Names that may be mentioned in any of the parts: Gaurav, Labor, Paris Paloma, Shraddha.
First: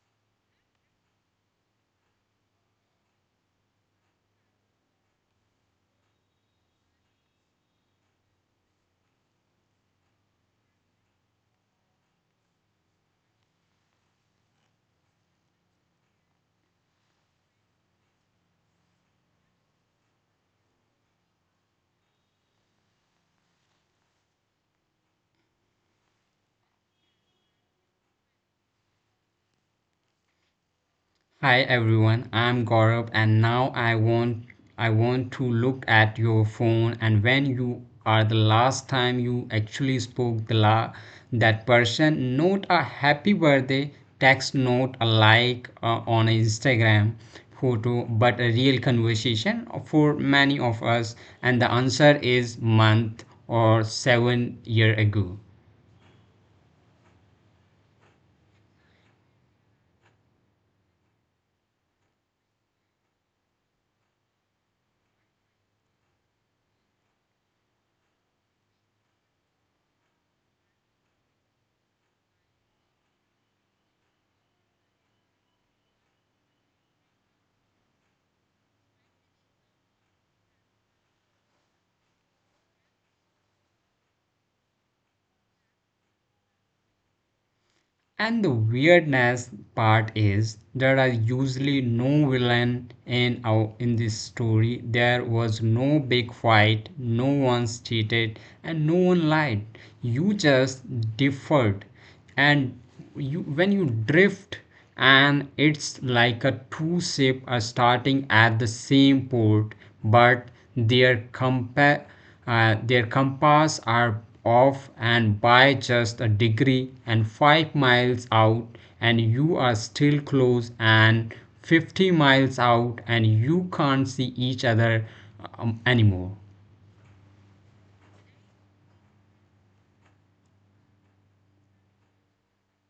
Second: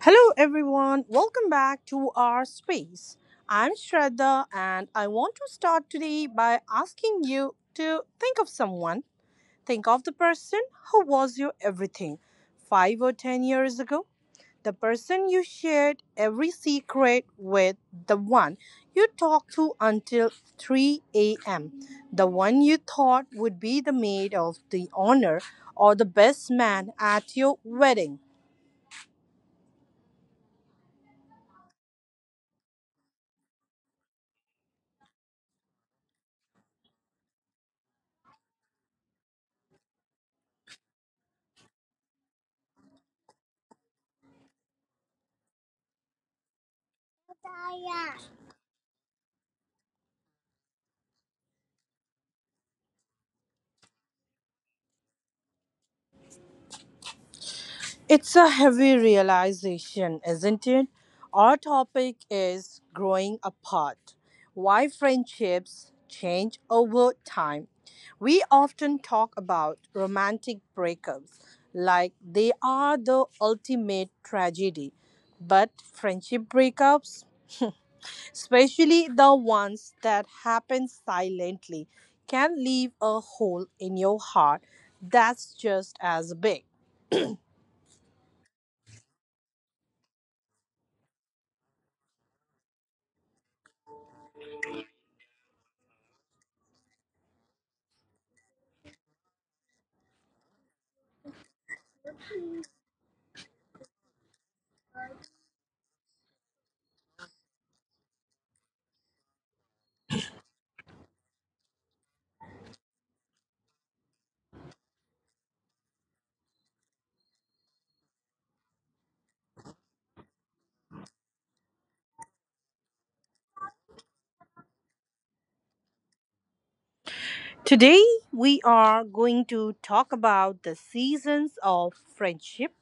Hello, everyone. Welcome back to our space. I'm Shraddha, and I want to start today by asking you to think of someone. Think of the person who was your everything 5 or 10 years ago, the person you shared every secret with, the one you talked to until 3 a.m., the one you thought would be the maid of the honor or the best man at your wedding. Hi everyone, I'm Gaurav, and now I want to look at your phone and when you are the last time you actually spoke the la that person. Not a happy birthday text, not a like on Instagram photo, but a real conversation for many of us. And the answer is month or 7 year ago. It's a heavy realization, isn't it? Our topic is growing apart. Why friendships change over time. We often talk about romantic breakups like they are the ultimate tragedy. But friendship breakups, especially the ones that happen silently, can leave a hole in your heart that's just as big. And the weirdness part is there are usually no villain in this story. There was no big fight, no one cheated, and no one lied. You just differed, and you when you drift. And it's like a two ship are starting at the same port, but their compa- their compass are off and by just a degree, and 5 miles out and you are still close, and 50 miles out and you can't see each other anymore. Today, we are going to talk about the seasons of friendship,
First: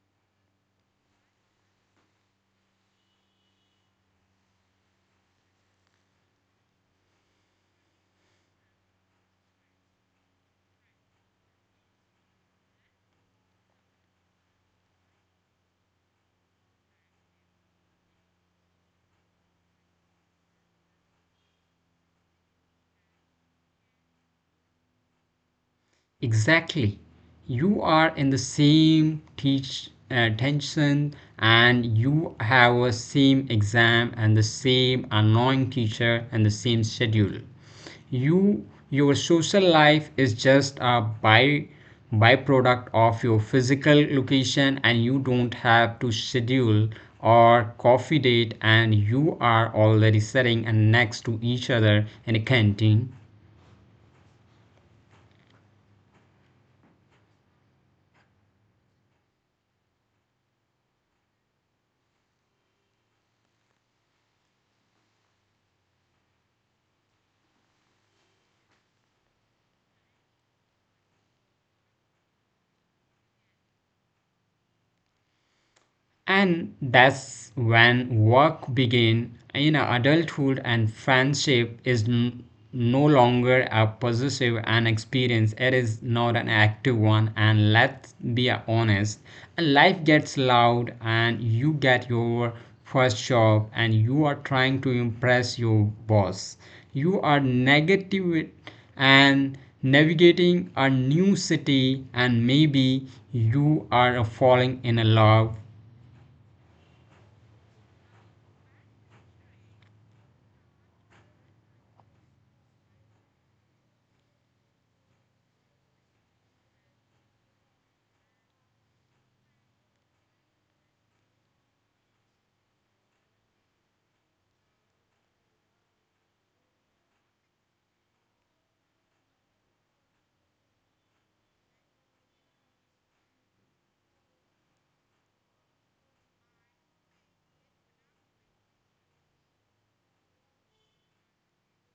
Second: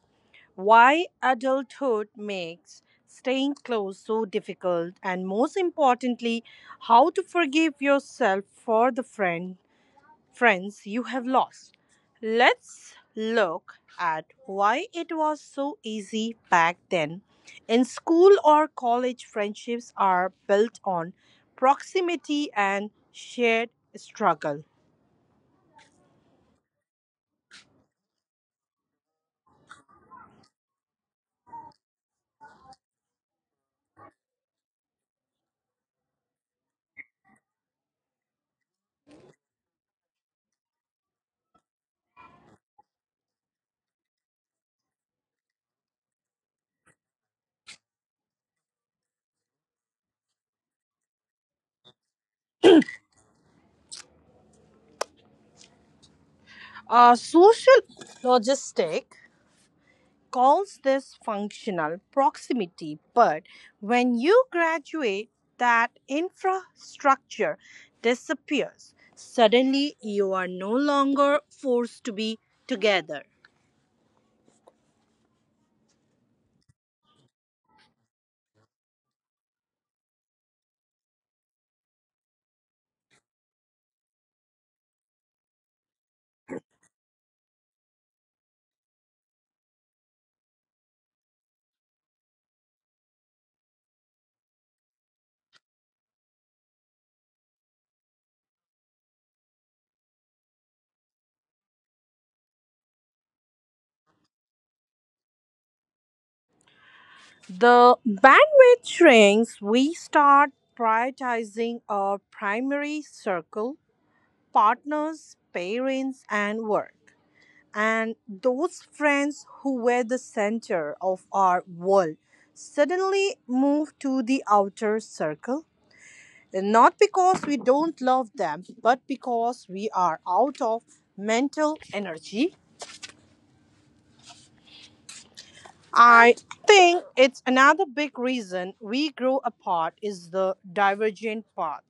why adulthood makes staying close so difficult, and most importantly, how to forgive yourself for the friends you have lost. Let's look at why it was so easy back then. In school or college, friendships are built on proximity and shared struggle. Exactly. You are in the same tension, and you have a same exam and the same annoying teacher and the same schedule. You, your social life is just a by byproduct of your physical location, and you don't have to schedule or coffee date, and you are already sitting and next to each other in a canteen. A social logistic calls this functional proximity, but when you graduate, that infrastructure disappears. Suddenly, you are no longer forced to be together. And that's when work begin in adulthood, and friendship is no longer a possessive an experience, it is not an active one. And let's be honest, life gets loud and you get your first job and you are trying to impress your boss, you are negative and navigating a new city, and maybe you are falling in love. The bandwidth shrinks. We start prioritizing our primary circle, partners, parents, and work, and those friends who were the center of our world suddenly move to the outer circle, not because we don't love them, but because we are out of mental energy. I think it's another big reason we grow apart is the divergent path.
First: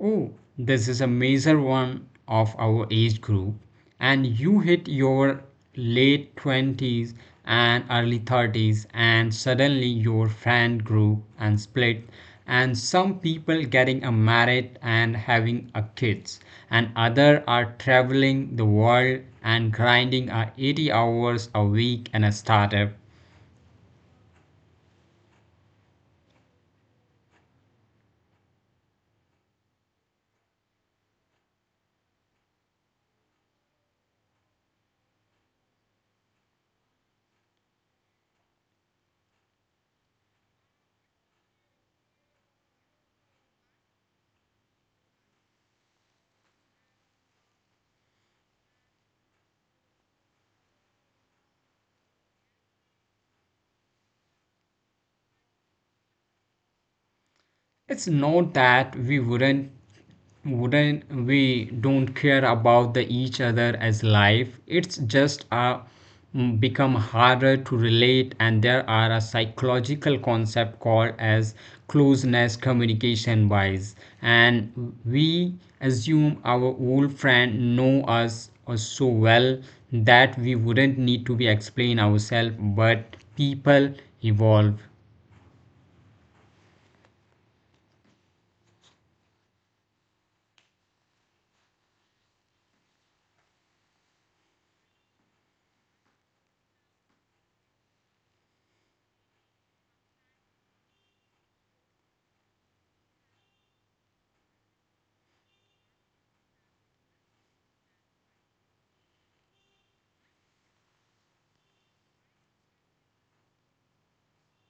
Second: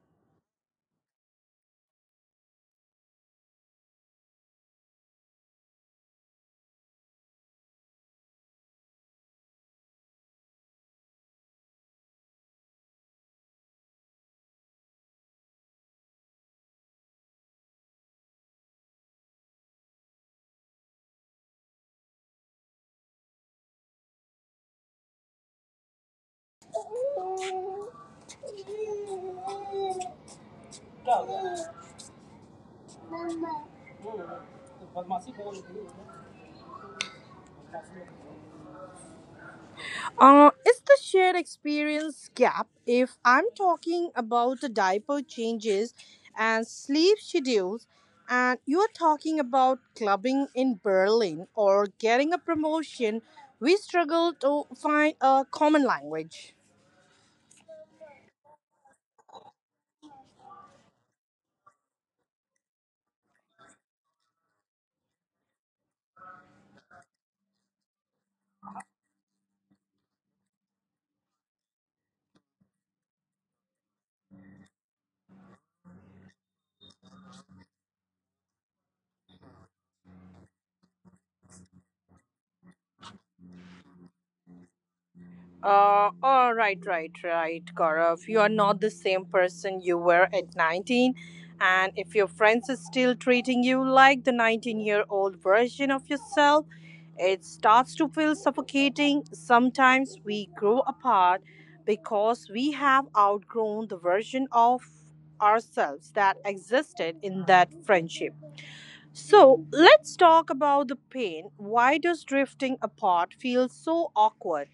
Oh, this is a major one of our age group, and you hit your late 20s and early 30s, and suddenly your friend group and split, and some people getting a married and having a kids, and other are traveling the world and grinding a 80 hours a week in a startup. It's the shared experience gap. If I'm talking about the diaper changes and sleep schedules, and you are talking about clubbing in Berlin or getting a promotion, we struggle to find a common language. It's not that we wouldn't we don't care about the each other as life. It's just become harder to relate, and there are a psychological concept called as closeness communication wise, and we assume our old friend know us so well that we wouldn't need to be explain ourselves, but people evolve. All right, Gaurav. You are not the same person you were at 19. And if your friends are still treating you like the 19-year-old version of yourself, it starts to feel suffocating. Sometimes we grow apart because we have outgrown the version of ourselves that existed in that friendship. So let's talk about the pain. Why does drifting apart feel so awkward?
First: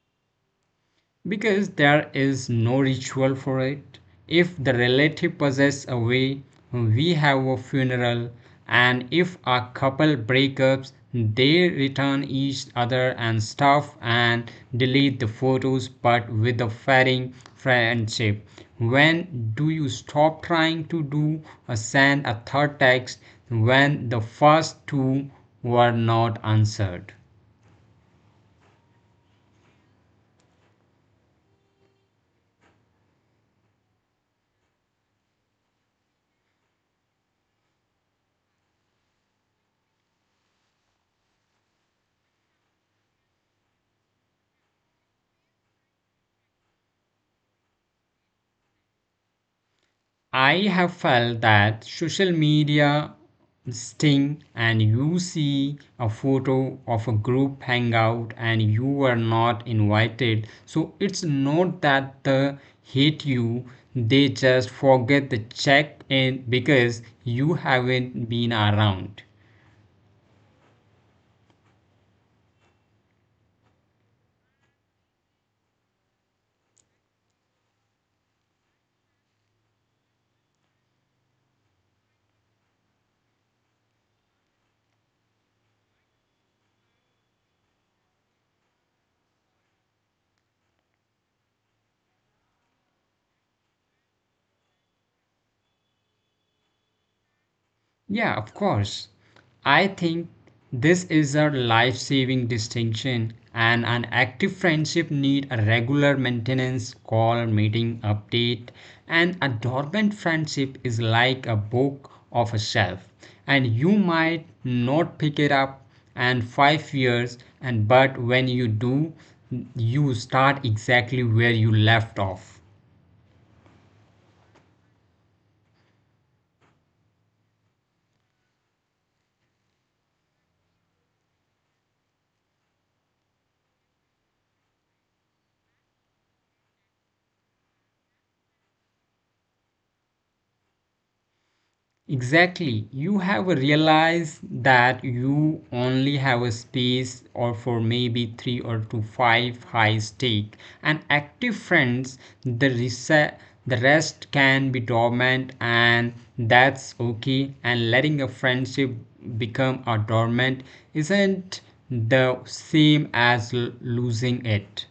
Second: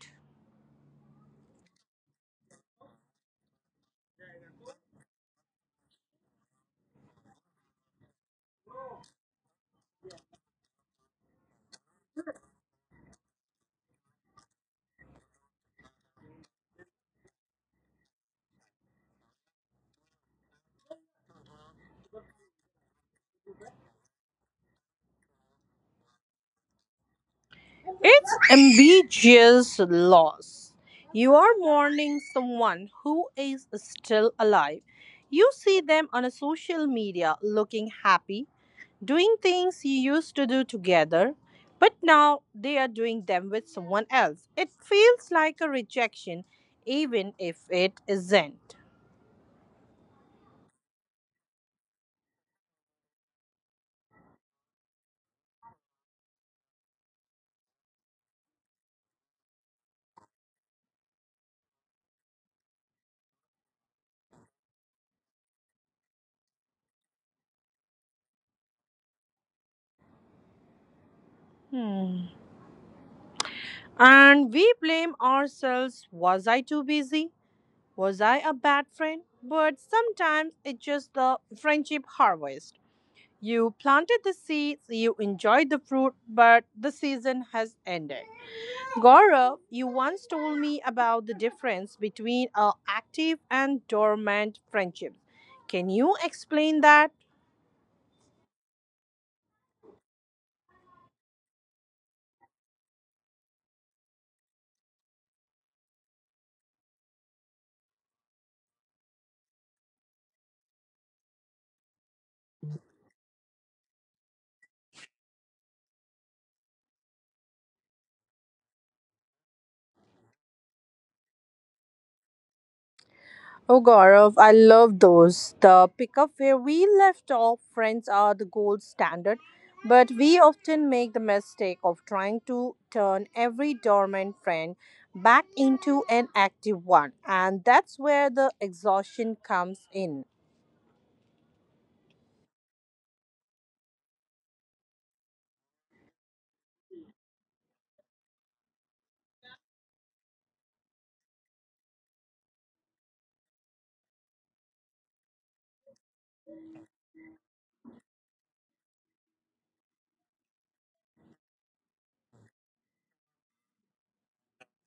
Because there is no ritual for it. If the relative passes away, we have a funeral. And if a couple breakups, they return each other and stuff and delete the photos. But with a fairing friendship, when do you stop trying to do a send a third text when the first two were not answered? It's ambiguous loss. You are mourning someone who is still alive. You see them on a social media looking happy, doing things you used to do together, but now they are doing them with someone else. It feels like a rejection, even if it isn't. I have felt that social media sting, and you see a photo of a group hangout and you were not invited. So it's not that they hate you, they just forget to check in because you haven't been around. Hmm. And we blame ourselves. Was I too busy? Was I a bad friend? But sometimes it's just the friendship harvest. You planted the seeds, you enjoyed the fruit, but the season has ended. Gaurav, you once told me about the difference between a active and dormant friendship. Can you explain that? Yeah, of course. I think this is a life saving distinction, and an active friendship need a regular maintenance call, meeting, update. And a dormant friendship is like a book of a shelf, and you might not pick it up and 5 years, and but when you do, you start exactly where you left off. Oh, Gaurav, I love those. The pickup where we left off, friends are the gold standard, but we often make the mistake of trying to turn every dormant friend back into an active one, and that's where the exhaustion comes in. Exactly. You have realized that you only have a space or for maybe three or two five high stake and active friends. The rest can be dormant, and that's okay. And letting a friendship become a dormant isn't the same as losing it.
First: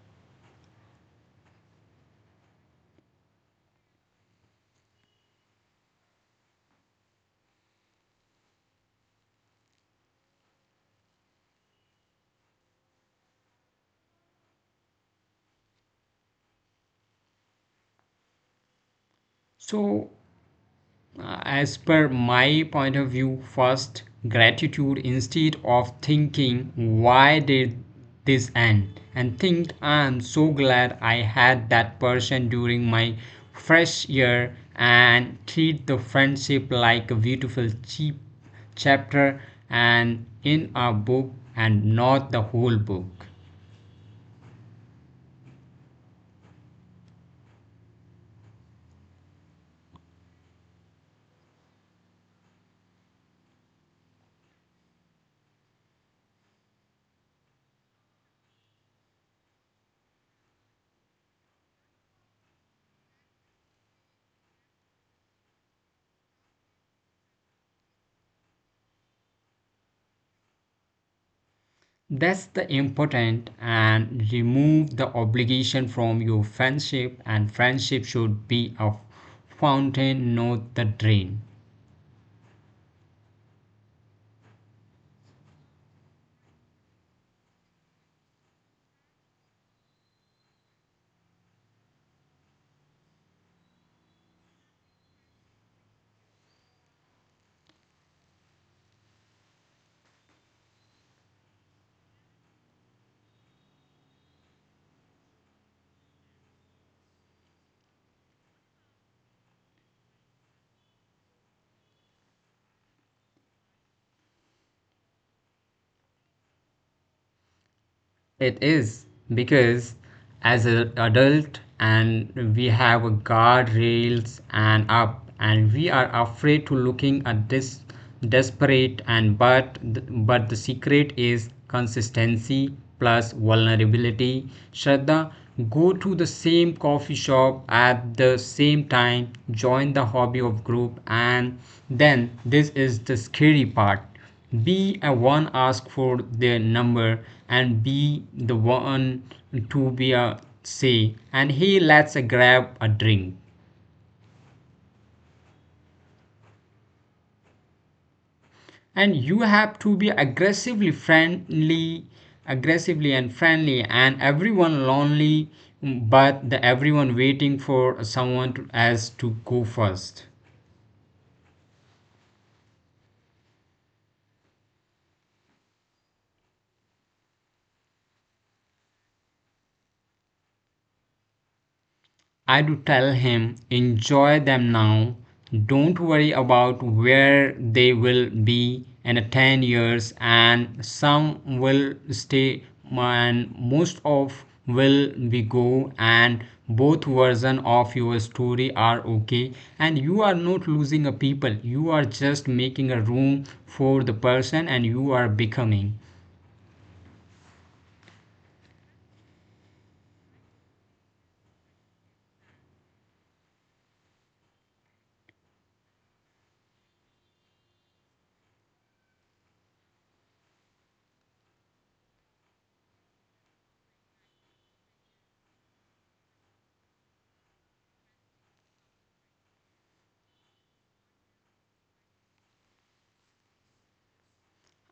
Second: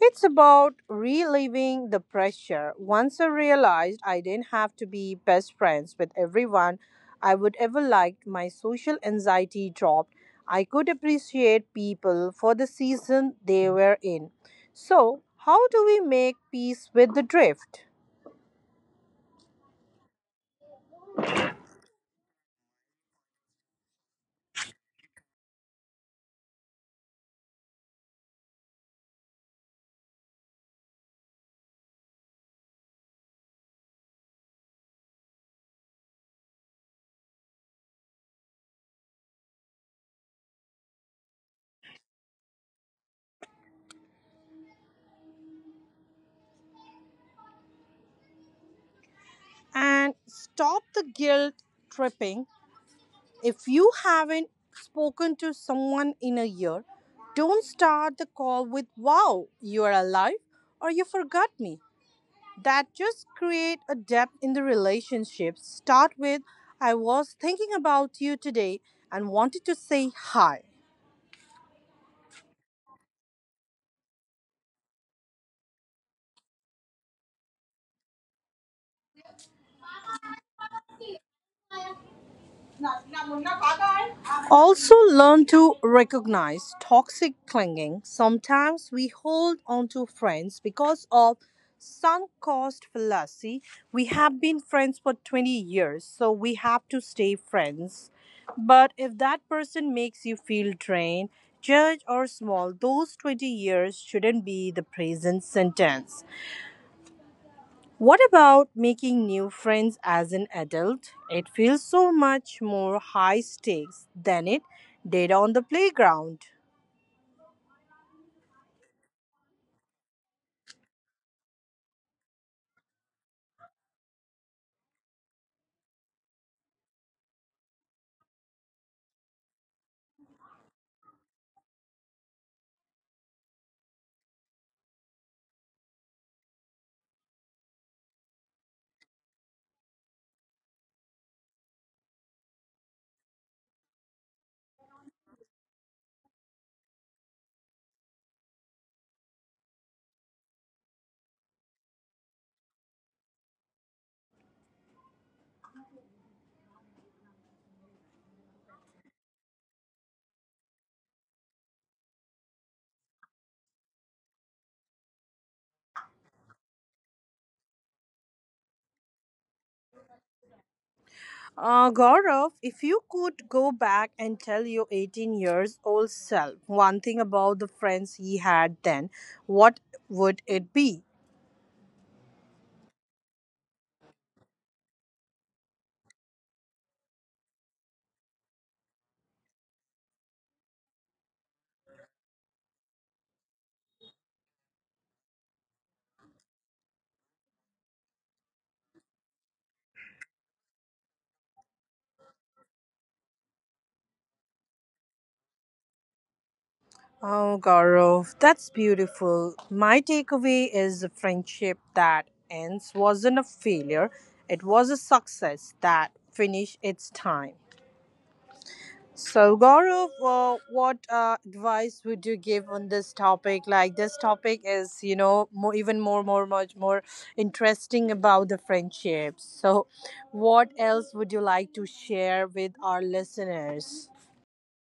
It's about reliving the pressure. Once I realized I didn't have to be best friends with everyone I would ever like, my social anxiety dropped. I could appreciate people for the season they were in. So, how do we make peace with the drift So, as per my point of view, first gratitude instead of thinking, why did this end? And think, I'm so glad I had that person during my fresh year, and treat the friendship like a beautiful cheap chapter and in a book and not the whole book. and stop the guilt tripping? If you haven't spoken to someone in a year, don't start the call with, "Wow, you are alive" or "you forgot me." That just create a depth in the relationship. Start with, "I was thinking about you today and wanted to say hi." That's the important, and remove the obligation from your friendship, and friendship should be a fountain not the drain. Also, learn to recognize toxic clinging. Sometimes we hold on to friends because of sunk cost fallacy. We have been friends for 20 years, so we have to stay friends. But if that person makes you feel drained, judged, or small, those 20 years shouldn't be the present sentence. What about making new friends as an adult? It feels so much more high stakes than it did on the playground. It is because as an adult, and we have a guardrails and up, and we are afraid to looking at this desperate, and but the secret is consistency plus vulnerability. Shraddha, go to the same coffee shop at the same time, join the hobby of group, and then this is the scary part, be a one ask for their number, and be the one to be a say and he lets a grab a drink, and you have to be aggressively friendly, aggressively and friendly, and everyone lonely, but the everyone waiting for someone to, as to go first. Gaurav, if you could go back and tell your 18 years old self one thing about the friends he had then, what would it be? I do tell him, enjoy them now. Don't worry about where they will be in 10 years, and some will stay and most of will be go, and both version of your story are okay. And you are not losing a people, you are just making a room for the person, and you are becoming. Oh, Gaurav, that's beautiful. My takeaway is the friendship that ends wasn't a failure, it was a success that finished its time. So, Gaurav, what advice would you give on this topic? Like, this topic is, more, even more, much more interesting about the friendships. So, what else would you like to share with our listeners?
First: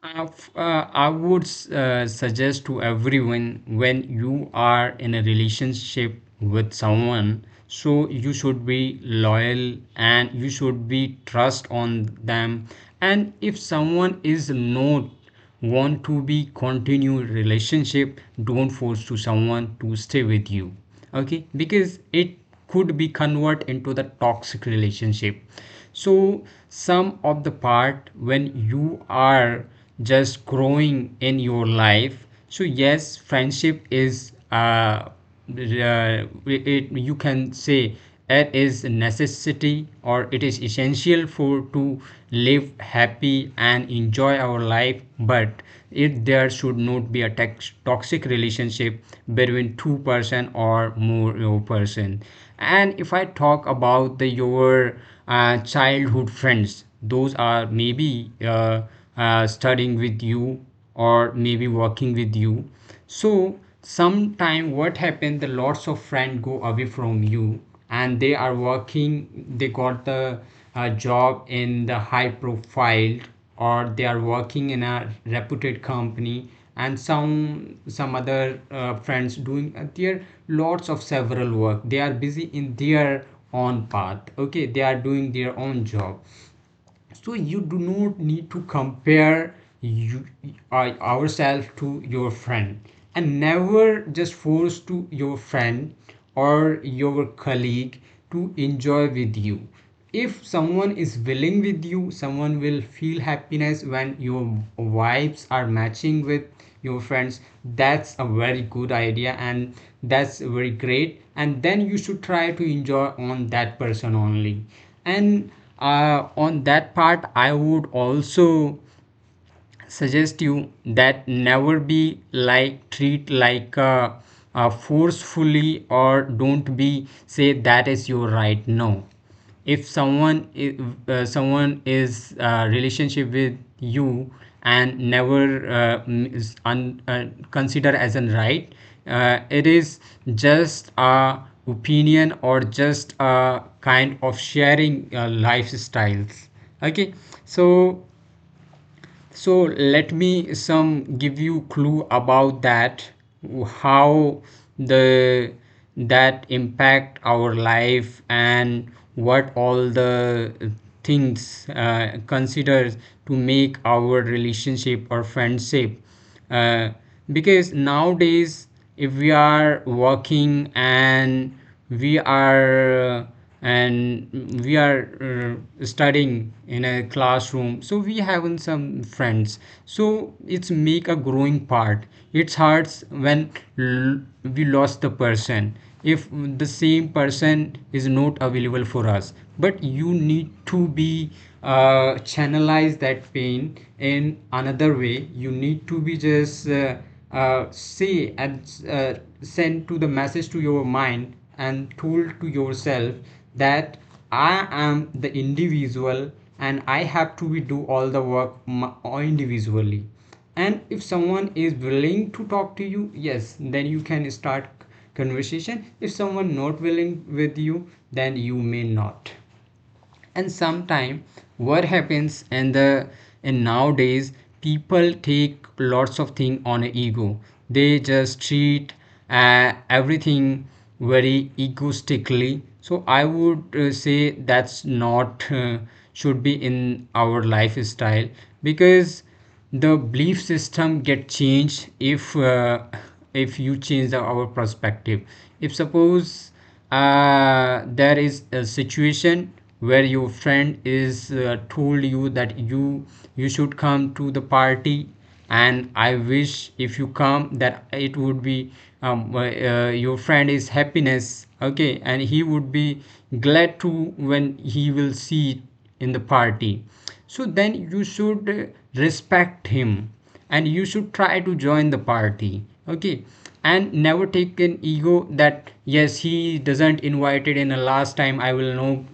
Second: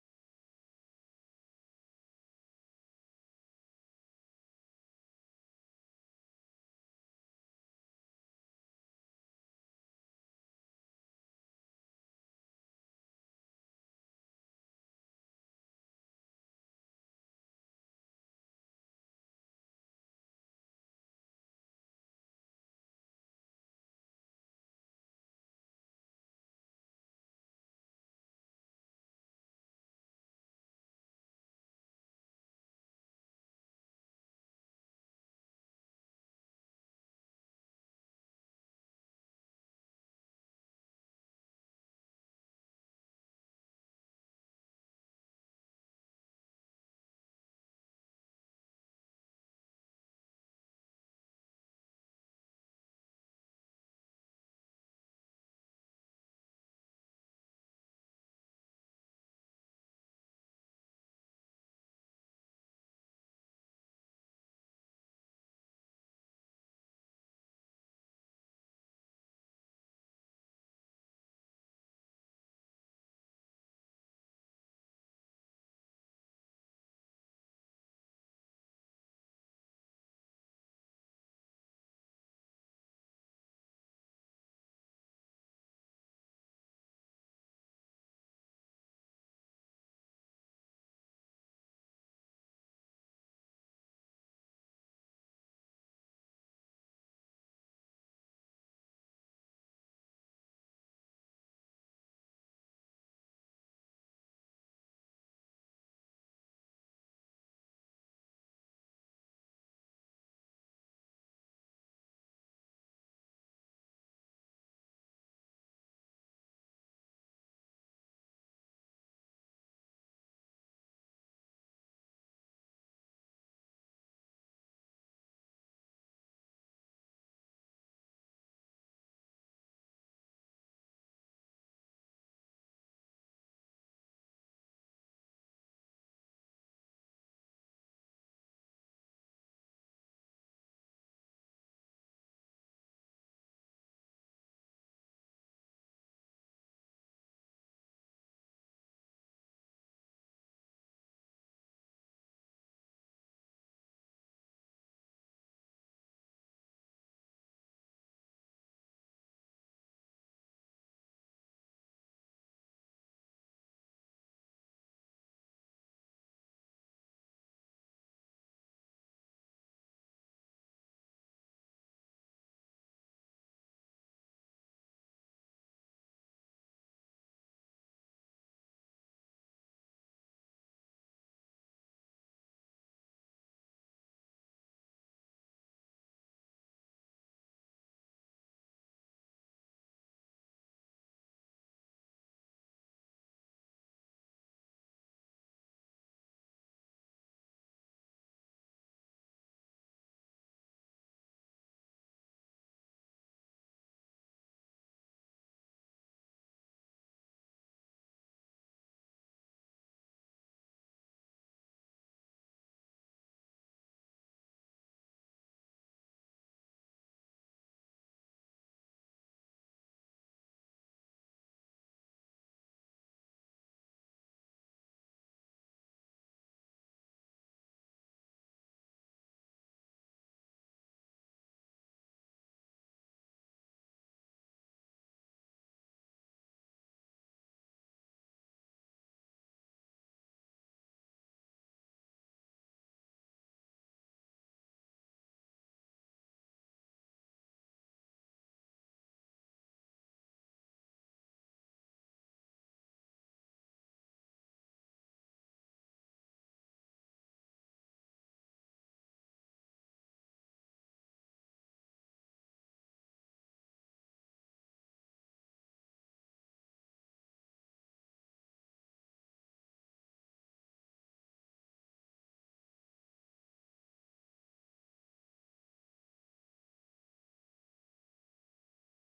I would suggest to everyone, when you are in a relationship with someone, so you should be loyal and you should be trust on them. And if someone is not want to be continued relationship, don't force to someone to stay with you, okay? Because it could be convert into the toxic relationship. So some of the part when you are just growing in your life, so yes, friendship is uh it, you can say it is a necessity or it is essential for to live happy and enjoy our life. But it there should not be a toxic relationship between two person or more person. And if I talk about the your childhood friends, those are maybe studying with you or maybe working with you. So sometime what happened, the lots of friend go away from you, and they are working, they got the job in the high profile, or they are working in a reputed company. And some other friends doing their lots of several work, they are busy in their own path, okay, they are doing their own job. So you do not need to compare ourselves to your friend, and never just force to your friend or your colleague to enjoy with you. If someone is willing with you, someone will feel happiness when your vibes are matching with your friends, that's a very good idea. And that's very great, and then you should try to enjoy on that person only. And on that part, I would also suggest you that never be like treat like forcefully, or don't be say that is your right. No, if someone is, someone is relationship with you, and never consider as an right. It is just a opinion or just a kind of sharing lifestyles, okay. So so let me some give you clue about that, how the that impact our life and what all the things consider to make our relationship or friendship, uh, because nowadays if we are working, and we are uh, we are studying in a classroom, so we having some friends, so it's make a growing part. It hurts when l- we lost the person, if the same person is not available for us. But you need to be channelize that pain in another way. You need to be just say and send to the message to your mind and told to yourself that I am the individual, and I have to be do all the work individually. And if someone is willing to talk to you, yes, then you can start conversation. If someone not willing with you, then you may not. And sometime what happens, and the and nowadays people take lots of thing on a ego, they just treat uh, everything very egoistically. So I would say that's not should be in our lifestyle, because the belief system get changed if you change the, our perspective. If suppose there is a situation where your friend is told you that you should come to the party, and I wish if you come that it would be your friend is happiness, okay, and he would be glad to when he will see it in the party. So then you should respect him, and you should try to join the party, okay. And never take an ego that yes, he doesn't invited in the last time, I will no,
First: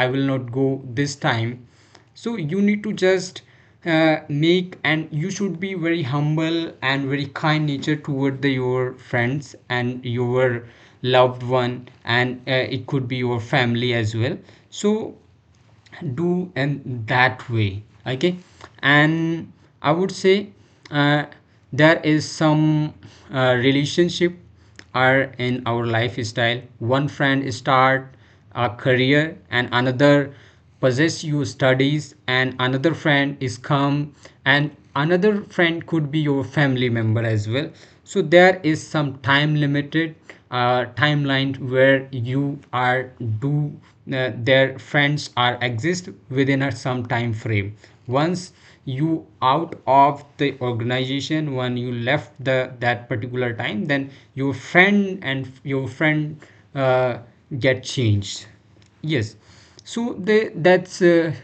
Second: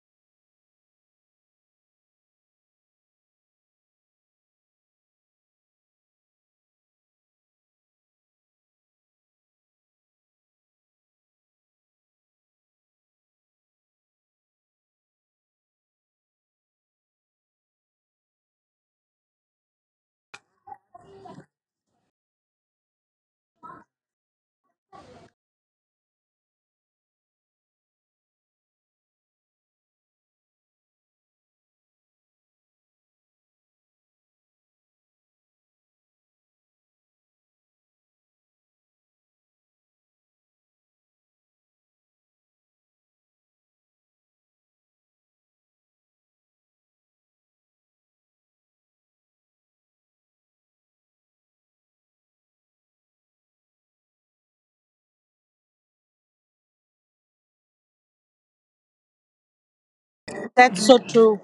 I will not go this time. So you need to just make and you should be very humble and very kind nature toward the, your friends and your loved one, and it could be your family as well. So do in that way, okay. And I would say uh, there is some relationship are in our lifestyle. One friend start a career, and another possess your studies, and another friend is come, and another friend could be your family member as well. So there is some time limited timeline where you are do their friends are exist within a some time frame. Once you out of the organization, when you left the that particular time, then your friend and your friend uh, get changed. Yes. So they That's so that's true.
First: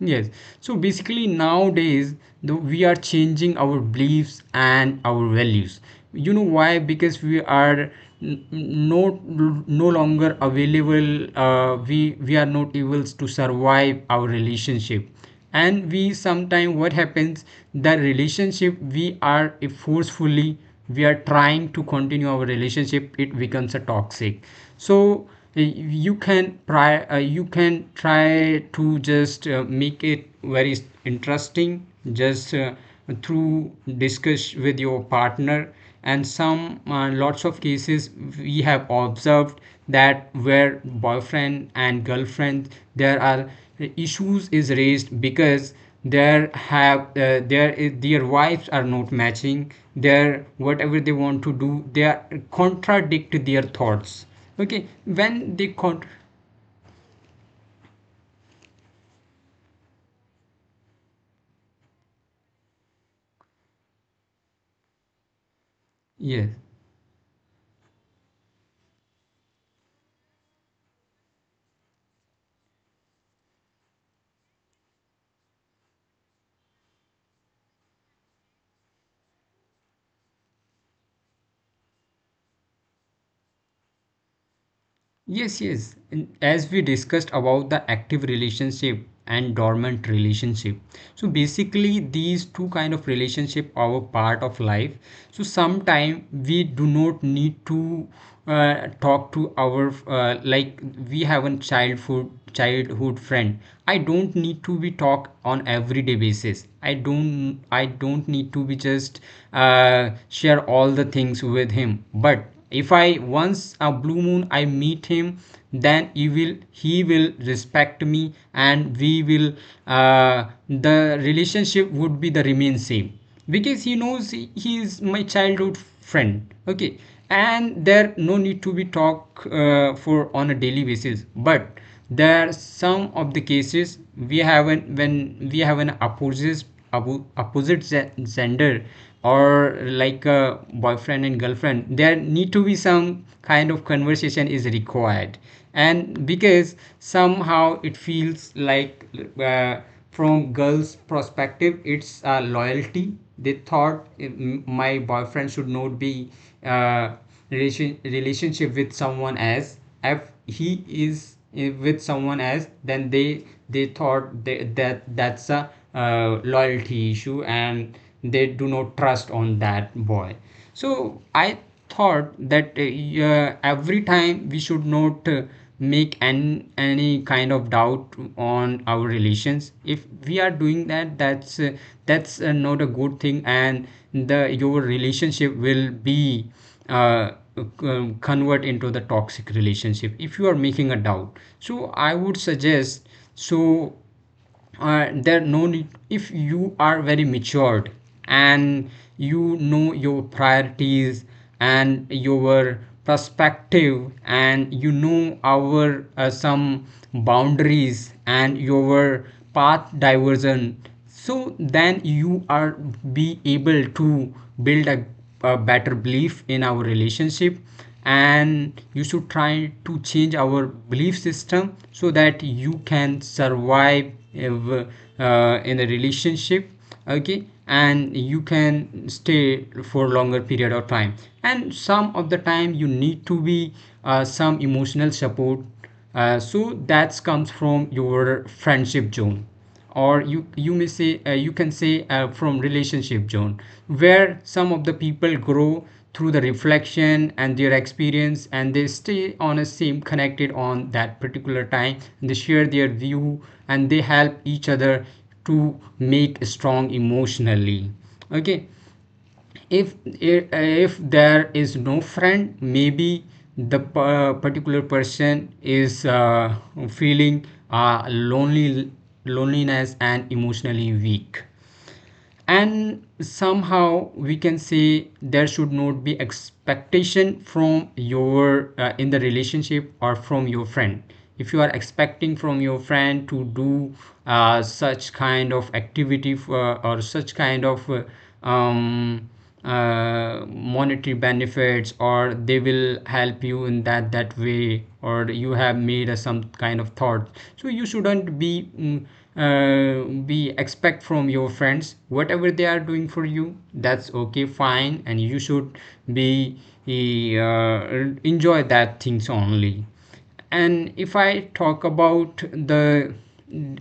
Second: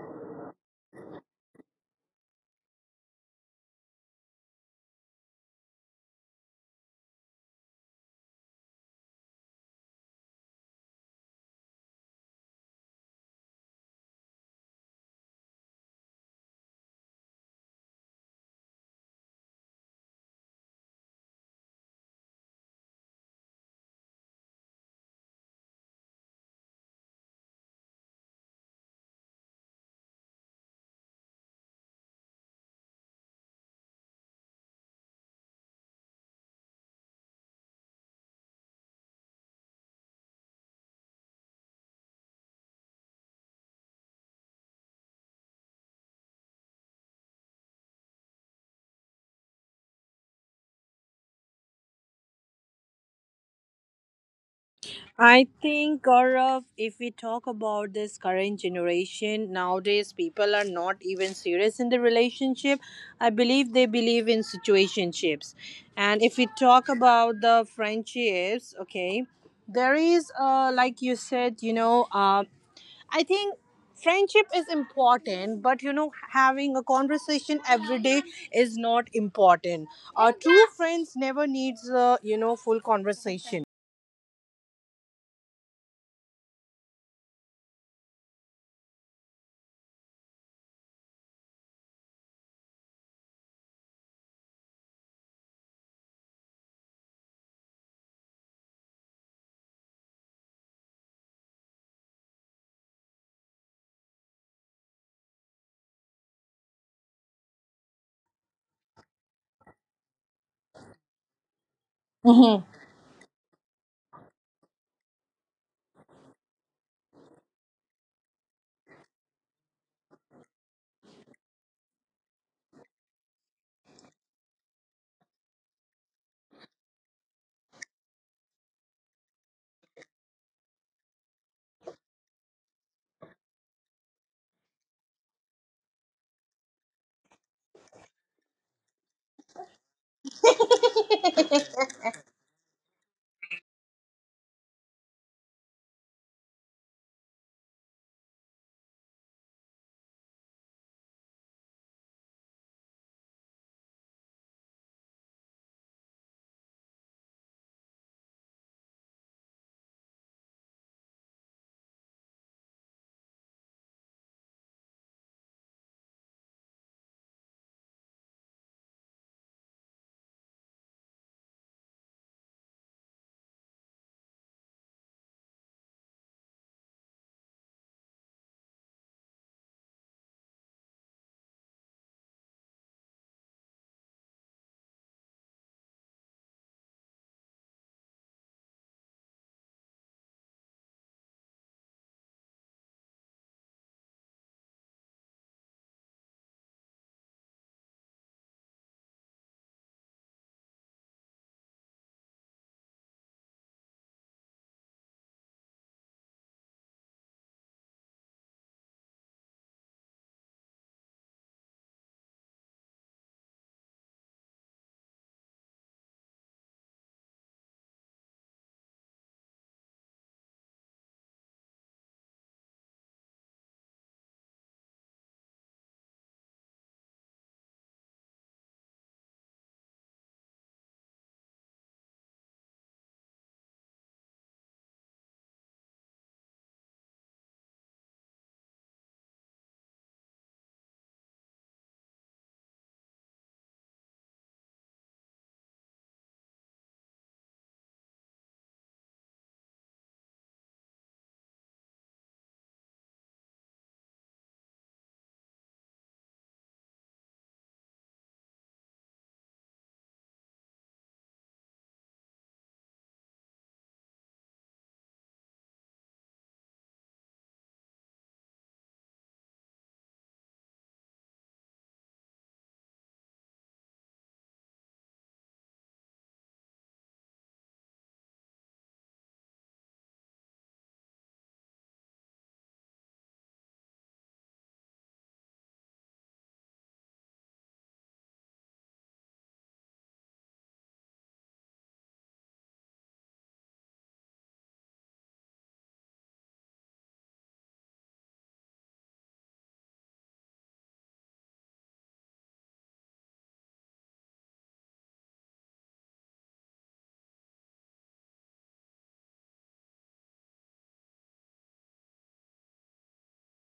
yes. So basically nowadays we are changing our beliefs and our values. You know why? Because we are no no longer available. We are not able to survive our relationship, and we sometimes what happens the relationship we are, if forcefully we are trying to continue our relationship, it becomes a toxic. So you can try, you can try to just make it very interesting, just through discuss with your partner. And some lots of cases we have observed that where boyfriend and girlfriend, there are issues is raised because there is their wives are not matching their whatever they want to do, they are contradict their thoughts. Okay, I when they con think, Gaurav, if we talk about this current generation, nowadays people are not even serious in the relationship. I believe they believe in situationships. And if we yes. talk about the friendships, okay, there is, like you said, I think friendship is important, but you know, having a conversation every day is not important. True friends never needs, full conversation. Yes, yes. And as we discussed about the active relationship and dormant relationship. So basically these two kind of relationship are part of life. So sometime we do not need to talk to our like we have a childhood friend. I don't need to be talk on everyday basis. I don't need to be just share all the things with him. But if I once a blue moon I meet him, then he will, he will respect me, and we will, the relationship would be the remain same, because he knows he is my childhood friend. Okay, and there no need to be talk for on a daily basis. But there are some of the cases we have an when we have an opposite opposite gender, or like a boyfriend and girlfriend, there need to be some kind of conversation is required. And because somehow it feels like, uh, from girls perspective, it's loyalty, they thought my boyfriend should not be uh, relationship with someone else. If he is with someone else, then they thought that that's a loyalty issue, and they do not trust on that boy. So I thought that yeah, every time we should not make any kind of doubt on our relations. If we are doing that, that's not a good thing. And the your relationship will be uh, convert into the toxic relationship if you are making a doubt. So I would suggest, so there no need. If you are very matured and you know your priorities and your perspective, and you know our some boundaries and your path diversion, so then you are be able to build a better belief in our relationship. And you should try to change our belief system so that you can survive uh, in the relationship. Okay, and you can stay for longer period of time. And some of the time you need to be some emotional support, so that comes from your friendship zone, or you may say you can say from relationship zone, where some of the people grow through the reflection and their experience, and they stay on a same connected on that particular time, and they share their view, and they help each other to make strong emotionally. Okay, if if there is no friend, maybe the particular person is feeling lonely, loneliness and emotionally weak. And somehow we can say there should not be expectation from your in the relationship or from your friend. If you are expecting from your friend to do such kind of activity for, or such kind of um, monetary benefits, or they will help you in that that way, or you have made a, some kind of thought. So you shouldn't be uh, be expect from your friends. Whatever they are doing for you, that's okay fine, and you should be enjoy that things only. And if I talk about the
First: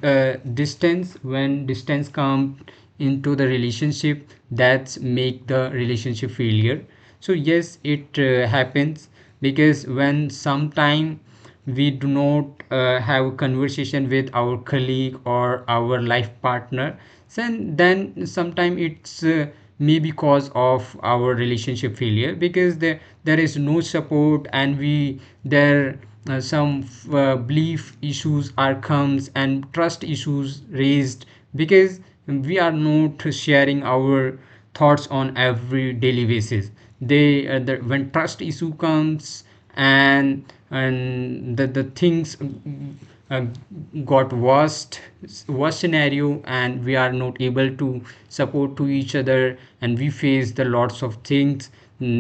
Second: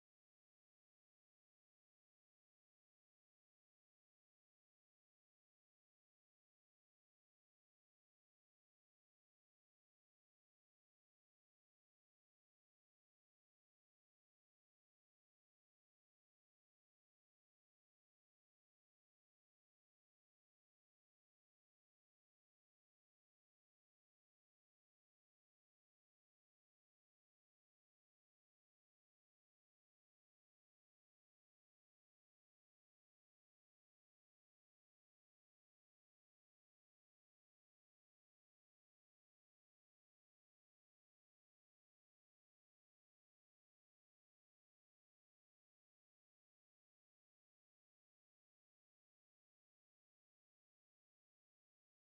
uh, distance, when distance come into the relationship, that's make the relationship failure. So yes, it happens, because when sometime we do not have a conversation with our colleague or our life partner, then sometimes it's maybe cause of our relationship failure, because there is no support, and we there some belief issues are comes, and trust issues raised, because we are not sharing our thoughts on every daily basis. They when trust issue comes, and the things uh, got worst, worst scenario, and we are not able to support to each other, and we face the lots of things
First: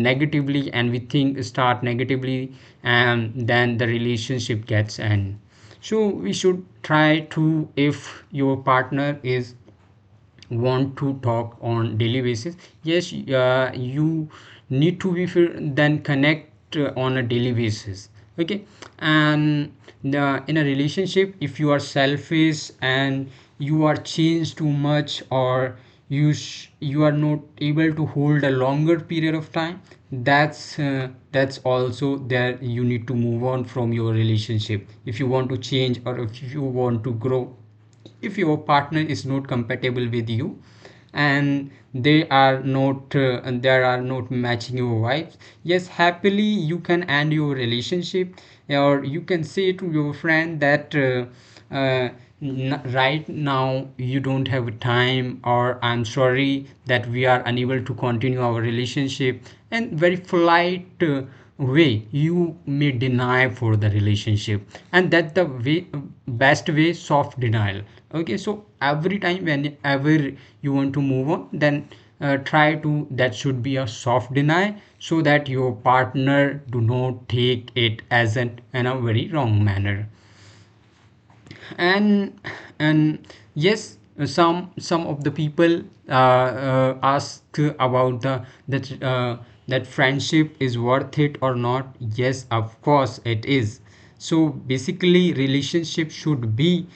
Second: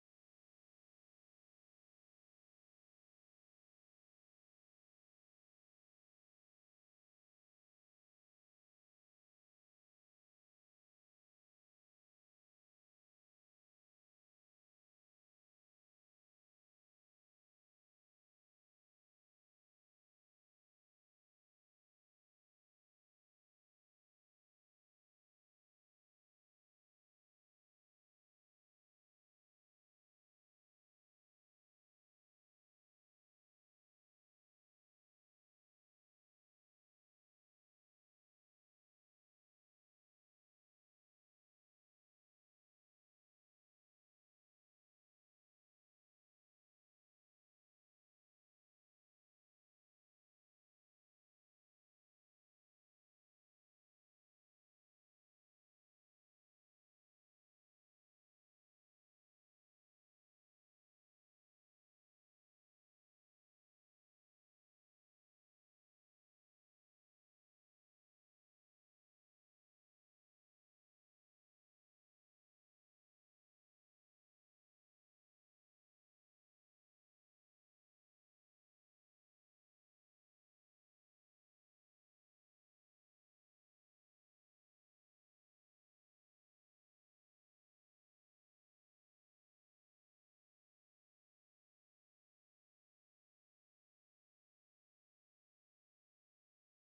negatively, and we think start negatively, and then the relationship gets end. So we should try to, if your partner is want to talk on daily basis, yes you need to be then connect on a daily basis. Okay, and in a relationship, if you are selfish, and you are changed too much, or you are not able to hold a longer period of time, that's also there, you need to move on from your relationship if you want to change, or if you want to grow, if your partner is not compatible with you, and they are not and there are not matching your vibes, yes happily you can end your relationship. Or you can say to your friend that uh, right now you don't have time, or I'm sorry that we are unable to continue our relationship. And very polite uh, way you may deny for the relationship. And that the way, best way, soft denial. Okay, so every time whenever you want to move on, then try to that should be a soft deny, so that your partner do not take it as an in a very wrong manner. and and yes, some of the people ask about the that that friendship is worth it or not. Yes of course it is. So basically relationship should be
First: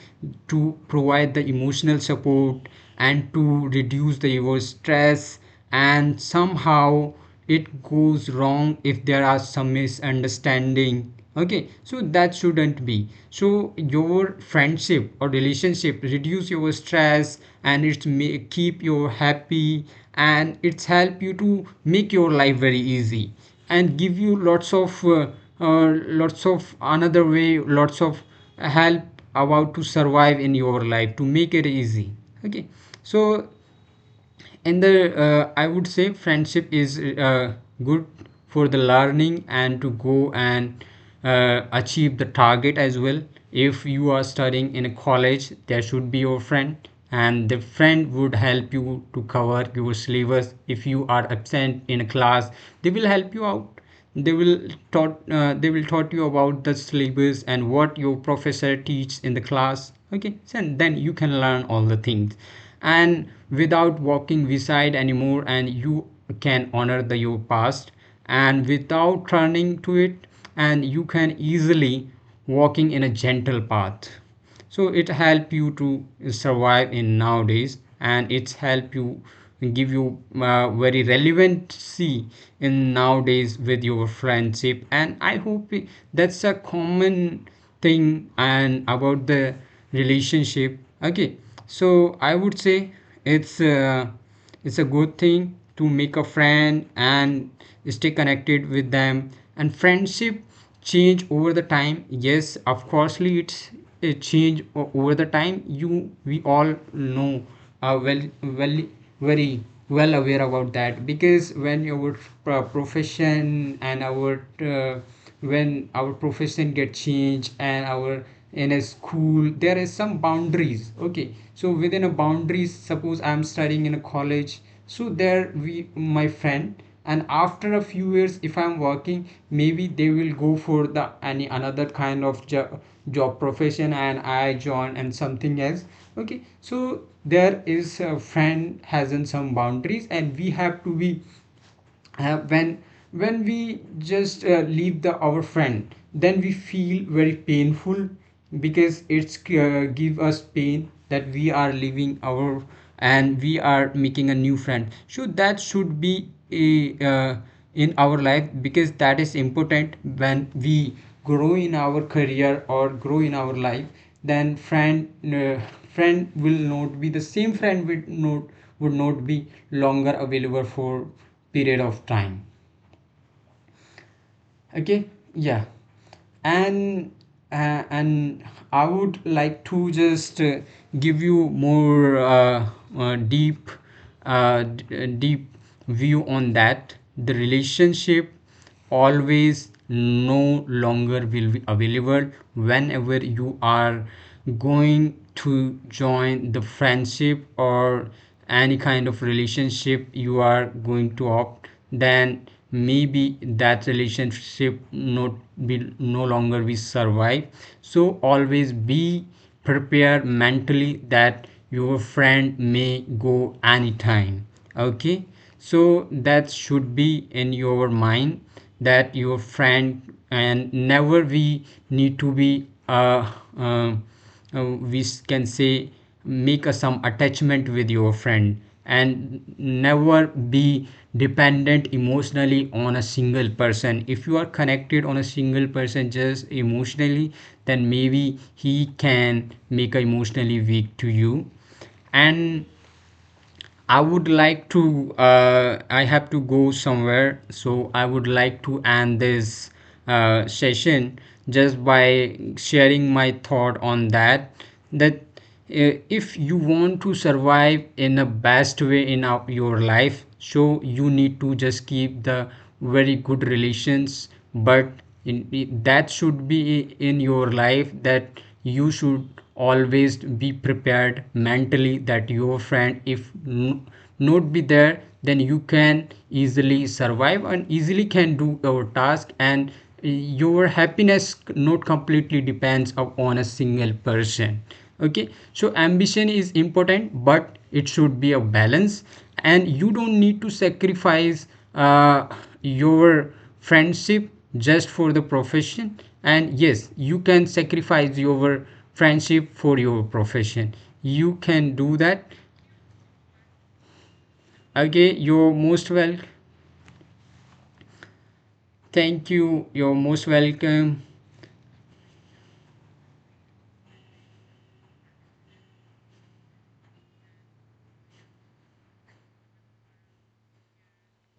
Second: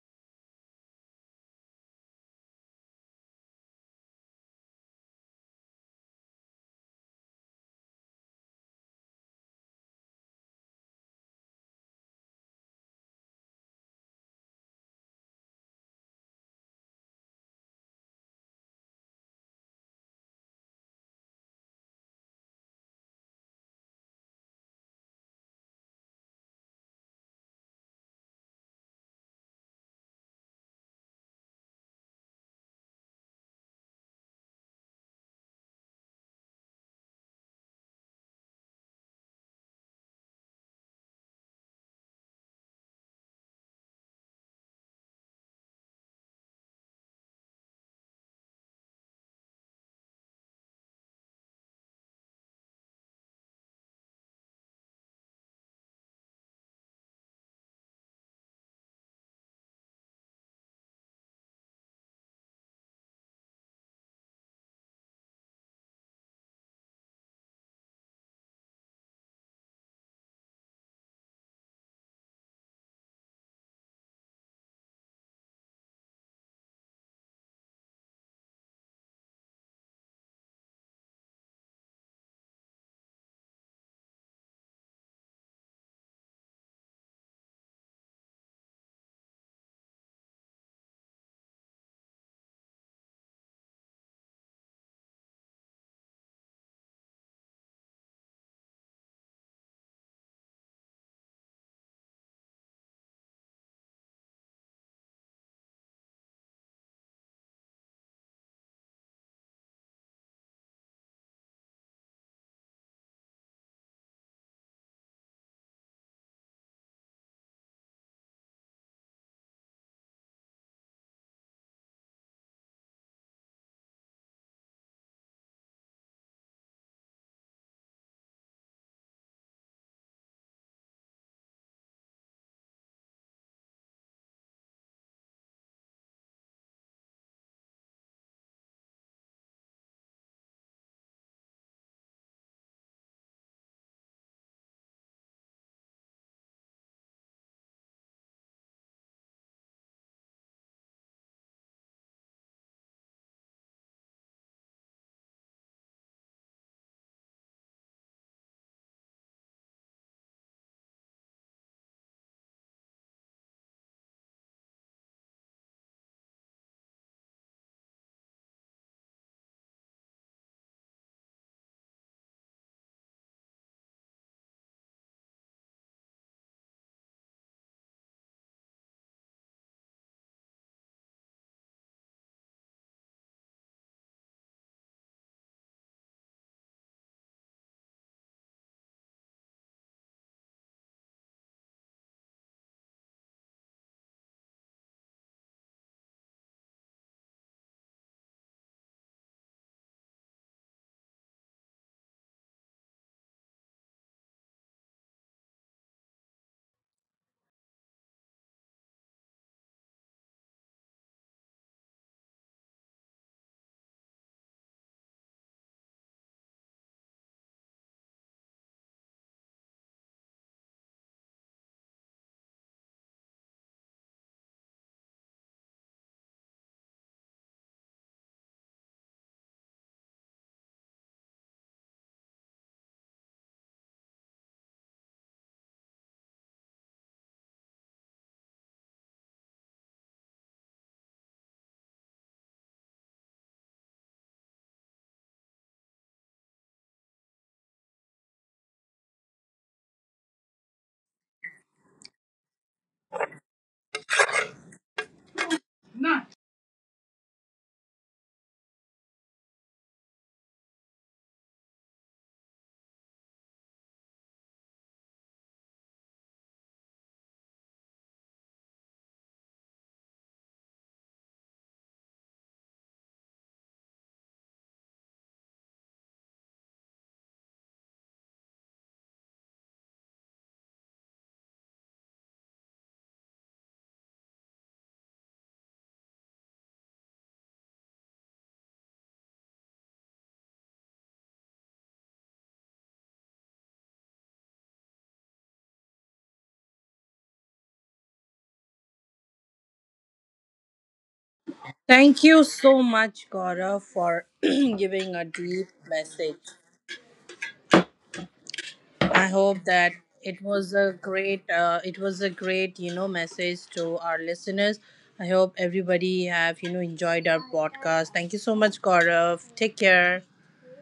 to provide the emotional support and to reduce the your stress. And somehow it goes wrong if there are some misunderstanding. Okay, so that shouldn't be, so your friendship or relationship reduce your stress, and it's may keep you happy, and it's help you to make your life very easy, and give you lots of another way, lots of help about to survive in your life to make it easy. Okay, so and the I would say friendship is uh, good for the learning and to go and achieve the target as well. If you are studying in a college, there should be your friend, and the friend would help you to cover your syllabus if you are absent in a class. They will help you out. They will taught you about the syllabus and what your professor teach in the class. Okay, so then you can learn all the things, and without walking beside anymore, and you can honor the your past and without turning to it, and you can easily walking in a gentle path. So it help you to survive in nowadays, and it's help you, give you very relevancy in nowadays with your friendship. And I hope it- that's a common thing. And about the relationship. Okay, so I would say it's uh, it's a good thing to make a friend and stay connected with them. And friendship change over the time, yes of coursely it's a change over the time, you, we all know, are well, well, very well aware about that. Because when our profession and our uh, when our profession get changed, and our, in a school there is some boundaries. Okay, so within a boundaries, suppose I'm studying in a college, so there we my friend, and after a few years if I'm working, maybe they will go for the any another kind of job profession, and I join and something else. Okay, so there is a friend has in some boundaries, and we have to be uh, when when we just leave the our friend, then we feel very painful, because it's give us pain that we are leaving our, and we are making a new friend. So that should be a, uh, in our life, because that is important. When we grow in our career or grow in our life, then friend will not be the same, friend would not be longer available for period of time. Okay, yeah. And and I would like to just give you more deep deep view on that. The relationship always no longer will be available. Whenever you are going to join the friendship or any kind of relationship you are going to opt, then maybe that relationship not be, no longer be survive. So always be prepared mentally that your friend may go anytime. Okay, so that should be in your mind, that your friend and never we need to be uh, uh, uh, we can say make a, some attachment with your friend. And never be dependent emotionally on a single person. If you are connected on a single person just emotionally, then maybe he can make a emotionally weak to you. And I would like to. I have to go somewhere, so I would like to end this session just by sharing my thought on that. That if you want to survive in a best way in our, your life, so you need to just keep the very good relations, but in, that should be in your life, that you should always be prepared mentally that your friend if not be there, then you can easily survive and easily can do your task. And eh, your happiness not completely depends upon a single person. Okay, so ambition is important, but it should be a balance, and you don't need to sacrifice uh, your friendship just for the profession. And yes, you can sacrifice your friendship for your profession, you can do Thank that. you so much, Gaurav, for Again, giving a you're deep most welcome. message. Thank you, I you're hope most that it welcome. was a great, it was a great, you know, message to our listeners. I hope everybody have, you know, enjoyed our podcast. Thank you so much, Gaurav. Take care.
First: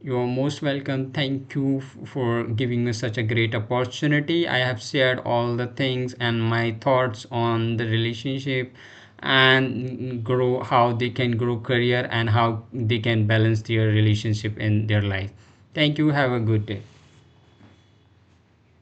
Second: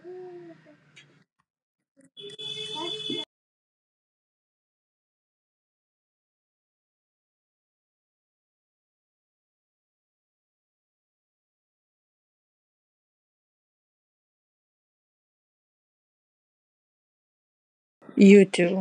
You're most welcome. Thank you for giving me such a great opportunity. I have shared all the things and my thoughts on the relationship, and grow how they can grow career and how they can balance their relationship in their life. Thank you. Have a good day. You too.